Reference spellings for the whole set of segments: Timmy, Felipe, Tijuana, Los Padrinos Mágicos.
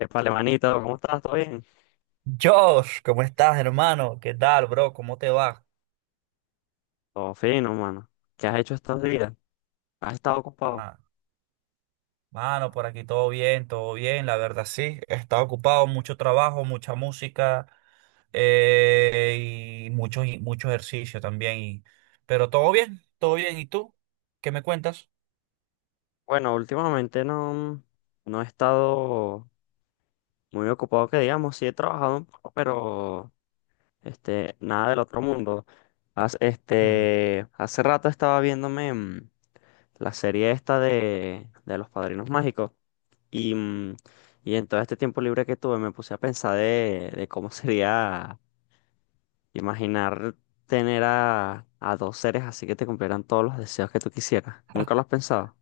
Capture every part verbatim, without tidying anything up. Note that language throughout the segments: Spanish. Épale, manito, ¿cómo estás? ¿Todo bien? Josh, ¿cómo estás, hermano? ¿Qué tal, bro? ¿Cómo te va? Todo fino, mano. ¿Qué has hecho estos días? ¿Has estado ocupado? Ah, mano, por aquí todo bien, todo bien, la verdad sí. He estado ocupado, mucho trabajo, mucha música eh, y mucho, y mucho ejercicio también. Y- pero todo bien, todo bien. ¿Y tú? ¿Qué me cuentas? Bueno, últimamente no, no he estado muy ocupado, que digamos. Sí he trabajado un poco, pero este, nada del otro mundo. Hace, Mm. este, hace rato estaba viéndome mm, la serie esta de, de Los Padrinos Mágicos y, mm, y en todo este tiempo libre que tuve me puse a pensar de, de cómo sería. Imaginar tener a, a dos seres así que te cumplieran todos los deseos que tú quisieras. ¿Nunca lo has pensado?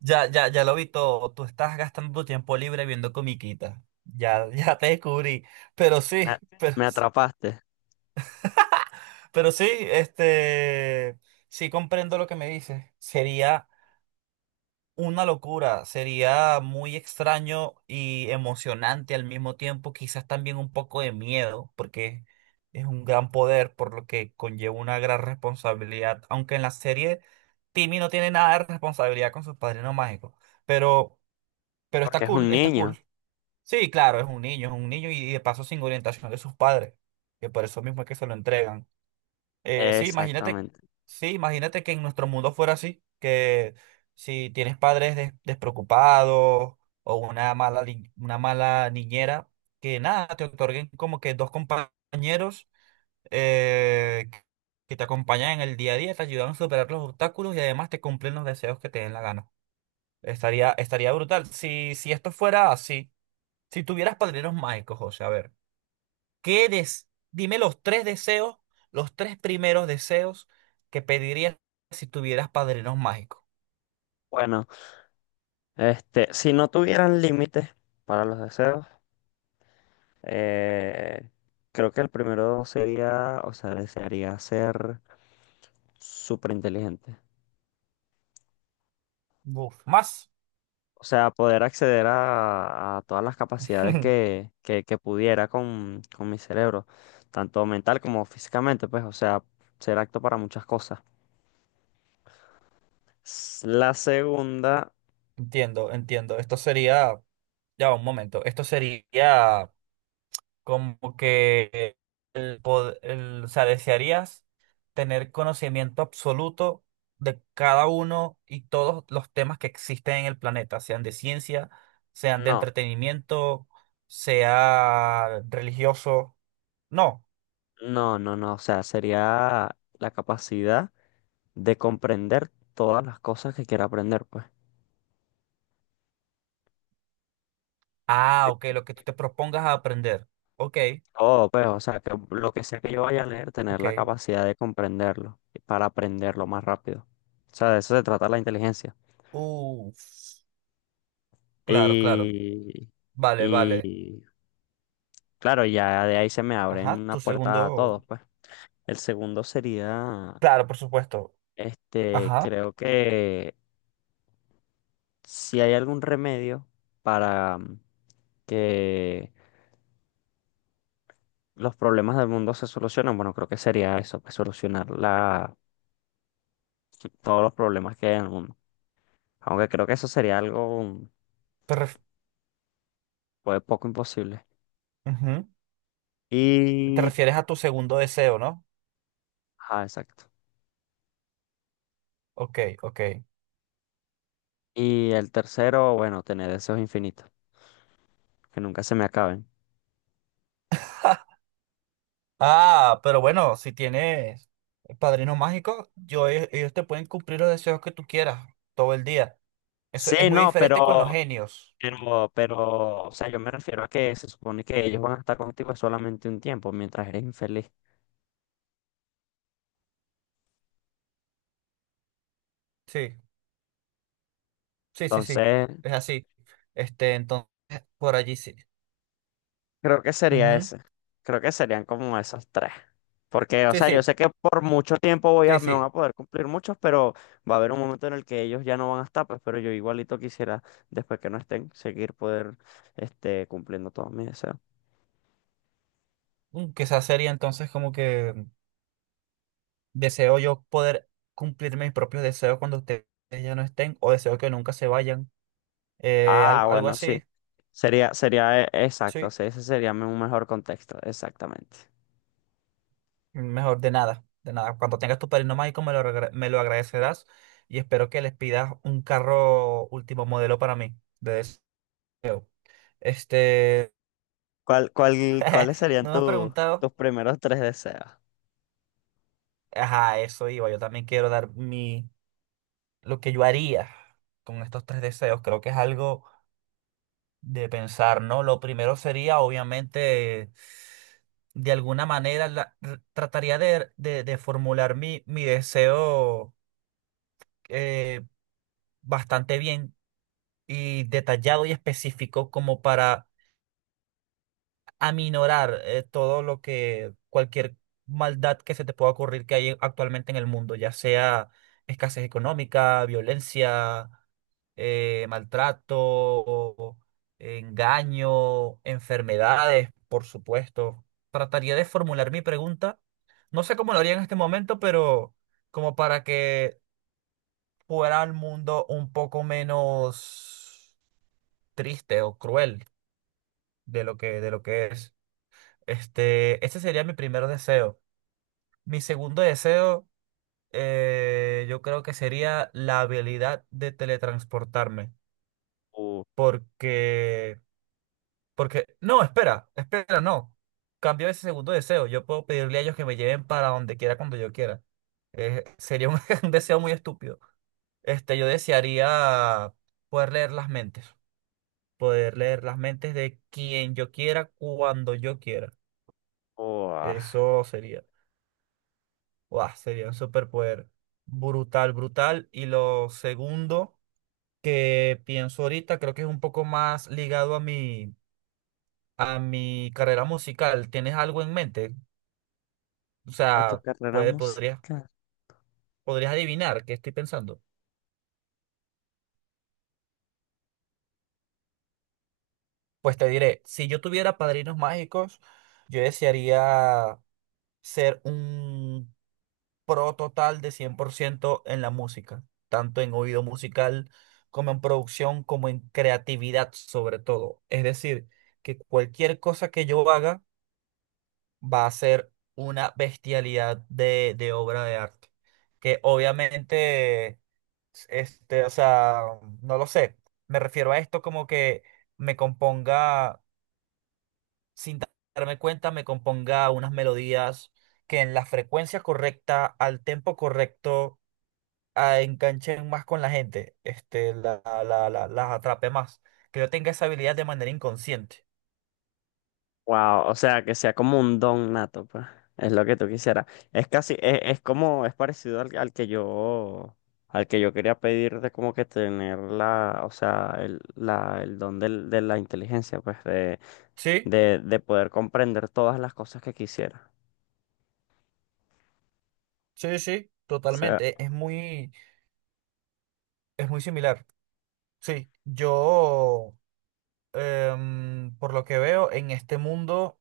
Ya, ya, ya lo vi todo. Tú estás gastando tu tiempo libre viendo comiquitas. Ya, ya te descubrí. Pero Me, sí, pero, me atrapaste, pero sí, este, sí comprendo lo que me dices. Sería una locura, sería muy extraño y emocionante al mismo tiempo, quizás también un poco de miedo, porque es un gran poder, por lo que conlleva una gran responsabilidad, aunque en la serie Timmy no tiene nada de responsabilidad con sus padrinos mágicos, pero, pero está porque es un cool, está niño. cool. Sí, claro, es un niño, es un niño y, y de paso sin orientación de sus padres, que por eso mismo es que se lo entregan. Eh, sí, imagínate, Exactamente. sí, imagínate que en nuestro mundo fuera así, que si tienes padres des- despreocupados o una mala, li- una mala niñera, que nada, te otorguen como que dos compañeros eh, que te acompañan en el día a día, te ayudan a superar los obstáculos y además te cumplen los deseos que te den la gana. Estaría, estaría brutal. Si, si esto fuera así, si tuvieras padrinos mágicos, José, a ver. ¿Qué des- Dime los tres deseos, los tres primeros deseos que pedirías si tuvieras padrinos mágicos. Bueno, este, si no tuvieran límites para los deseos, eh, creo que el primero sería, o sea, desearía ser súper inteligente. Buf. Más. O sea, poder acceder a, a todas las capacidades que, que, que pudiera con, con mi cerebro, tanto mental como físicamente, pues, o sea, ser apto para muchas cosas. S- La segunda, Entiendo, entiendo. Esto sería, ya va, un momento, esto sería como que el, pod- el- o sea, desearías tener conocimiento absoluto de cada uno y todos los temas que existen en el planeta, sean de ciencia, sean de no, entretenimiento, sea religioso. No. no, no, no, o sea, sería la capacidad de comprender todas las cosas que quiera aprender, pues. Ah, De ok, lo que tú te propongas a aprender. Ok, todo, pues, o sea, que lo que sea que yo vaya a leer, tener ok. la capacidad de comprenderlo y para aprenderlo más rápido. O sea, de eso se trata la inteligencia. Uf, claro, claro. Y, Vale, vale. y claro, ya de ahí se me abren Ajá, una tu puerta segundo. a todos, pues. El segundo sería, Claro, por supuesto. este, Ajá. creo que si hay algún remedio para mm, que los problemas del mundo se solucionen. Bueno, creo que sería eso, pues solucionar la, todos los problemas que hay en el mundo. Aunque creo que eso sería algo mm, Te ref- pues, poco imposible. ujú. Te Y, refieres a tu segundo deseo, ¿no? ah, exacto. Ok, ok. Y el tercero, bueno, tener deseos infinitos, que nunca se me acaben. Ah, pero bueno, si tienes padrino mágico, yo, ellos ellos te pueden cumplir los deseos que tú quieras todo el día. Eso es Sí, muy no, diferente con los pero, genios. pero, pero, o sea, yo me refiero a que se supone que ellos van a estar contigo solamente un tiempo mientras eres infeliz. Sí, sí, sí, sí. Entonces, Es así. Este, entonces, por allí sí. creo que sería ese. Creo que serían como esos tres. Porque, o Sí, sea, yo sí, sé que por mucho tiempo voy a, sí, me van sí. a poder cumplir muchos, pero va a haber un momento en el que ellos ya no van a estar, pues, pero yo igualito quisiera, después que no estén, seguir poder, este, cumpliendo todos mis deseos. Mm, quizás sería entonces como que deseo yo poder cumplir mis propios deseos cuando ustedes ya no estén o deseo que nunca se vayan. Eh, Ah, algo, algo bueno, sí. así, Sería, sería, eh, exacto, sí. sí, ese sería un mejor contexto, exactamente. Mejor de nada, de nada. Cuando tengas tu padrino mágico me lo, agra- me lo agradecerás y espero que les pidas un carro último modelo para mí de deseo. Este, ¿Cuál, cuál, ¿cuáles serían no me has tu- preguntado. tus primeros tres deseos? Ajá, eso iba. Yo también quiero dar mi, lo que yo haría con estos tres deseos. Creo que es algo de pensar, ¿no? Lo primero sería, obviamente, de alguna manera, la- r- trataría de, de- de formular mi, mi deseo eh, bastante bien y detallado y específico como para aminorar eh, todo lo que, cualquier maldad que se te pueda ocurrir que hay actualmente en el mundo, ya sea escasez económica, violencia. Eh, maltrato, engaño, enfermedades, por supuesto. Trataría de formular mi pregunta. No sé cómo lo haría en este momento, pero como para que fuera el mundo un poco menos triste o cruel de lo que, de lo que es. Este, este sería mi primer deseo. Mi segundo deseo, eh, yo creo que sería la habilidad de teletransportarme, Uh, porque porque, no, espera, espera, no. Cambió ese segundo deseo. Yo puedo pedirle a ellos que me lleven para donde quiera cuando yo quiera. Eh, sería un, un deseo muy estúpido. Este, yo desearía poder leer las mentes. Poder leer las mentes de quien yo quiera, cuando yo quiera. uh, ah, Eso sería. Guau, sería un superpoder brutal, brutal. Y lo segundo que pienso ahorita, creo que es un poco más ligado a mi, a mi carrera musical. ¿Tienes algo en mente? O a tu sea, carrera puede, podrías, musical. podrías adivinar qué estoy pensando. Pues te diré, si yo tuviera padrinos mágicos, yo desearía ser un pro total de cien por ciento en la música, tanto en oído musical como en producción, como en creatividad sobre todo. Es decir, que cualquier cosa que yo haga va a ser una bestialidad de, de obra de arte, que obviamente este, o sea, no lo sé. Me refiero a esto como que me componga, sin darme cuenta, me componga unas melodías que en la frecuencia correcta, al tempo correcto, ah, enganchen más con la gente. Este, la, la, la- las atrape más. Que yo tenga esa habilidad de manera inconsciente. Wow, o sea, que sea como un don nato, pues. Es lo que tú quisieras. Es casi, es, es como, es parecido al, al que yo, al que yo quería pedir de como que tener la, o sea, el, la, el don del- de la inteligencia, pues, de, Sí, de, de poder comprender todas las cosas que quisiera. sí, sí, totalmente. Es muy, es muy similar. Sí, yo, em, por lo que veo, en este mundo.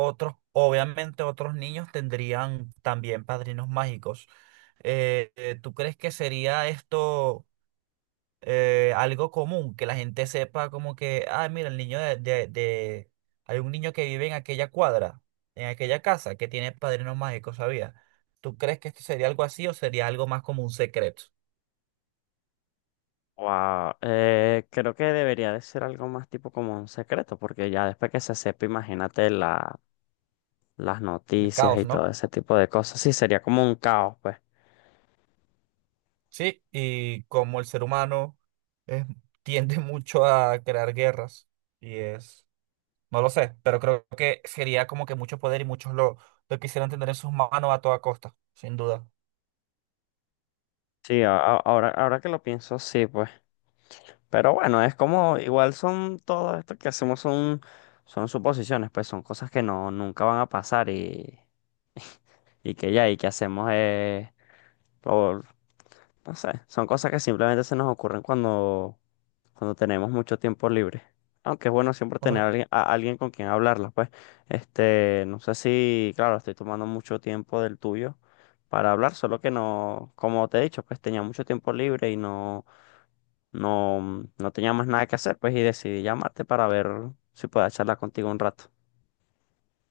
Otros, obviamente otros niños tendrían también padrinos mágicos. Eh, eh, ¿tú crees que sería esto eh, algo común? Que la gente sepa como que, ah, mira, el niño de, de, de- hay un niño que vive en aquella cuadra, en aquella casa, que tiene padrinos mágicos, ¿sabía? ¿Tú crees que esto sería algo así o sería algo más como un secreto? Wow, eh, creo que debería de ser algo más tipo como un secreto, porque ya después que se sepa, imagínate la, las El noticias caos, y todo ¿no? ese tipo de cosas, sí, sería como un caos, pues. Sí, y como el ser humano es- tiende mucho a crear guerras y es... No lo sé, pero creo que sería como que mucho poder y muchos lo, lo quisieran tener en sus manos a toda costa, sin duda. Sí, a- a- ahora, ahora que lo pienso, sí, pues. Pero bueno, es como, igual son todo esto que hacemos son, son suposiciones, pues son cosas que no, nunca van a pasar y, y que ya, y que hacemos es por, no sé, son cosas que simplemente se nos ocurren cuando, cuando tenemos mucho tiempo libre. Aunque es bueno siempre tener a Cuando... alguien, a alguien con quien hablarlas, pues. Este, no sé si, claro, estoy tomando mucho tiempo del tuyo para hablar, solo que no, como te he dicho, pues tenía mucho tiempo libre y no, no, no tenía más nada que hacer, pues, y decidí llamarte para ver si puedo charlar contigo un rato.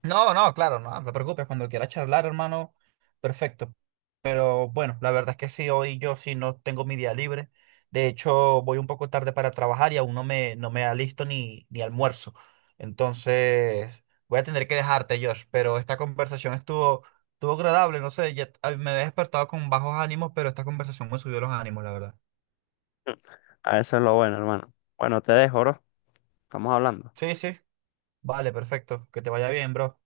No, no, claro, no, no te preocupes, cuando quieras charlar, hermano, perfecto. Pero bueno, la verdad es que sí, hoy yo sí no tengo mi día libre. De hecho, voy un poco tarde para trabajar y aún no me, no me alisto ni, ni almuerzo. Entonces, voy a tener que dejarte, Josh, pero esta conversación estuvo, estuvo agradable, no sé, ya- a- me he despertado con bajos ánimos, pero esta conversación me subió los ánimos, la verdad. A eso es lo bueno, hermano. Bueno, te dejo, bro. Estamos hablando. Sí, sí. Vale, perfecto. Que te vaya bien, bro.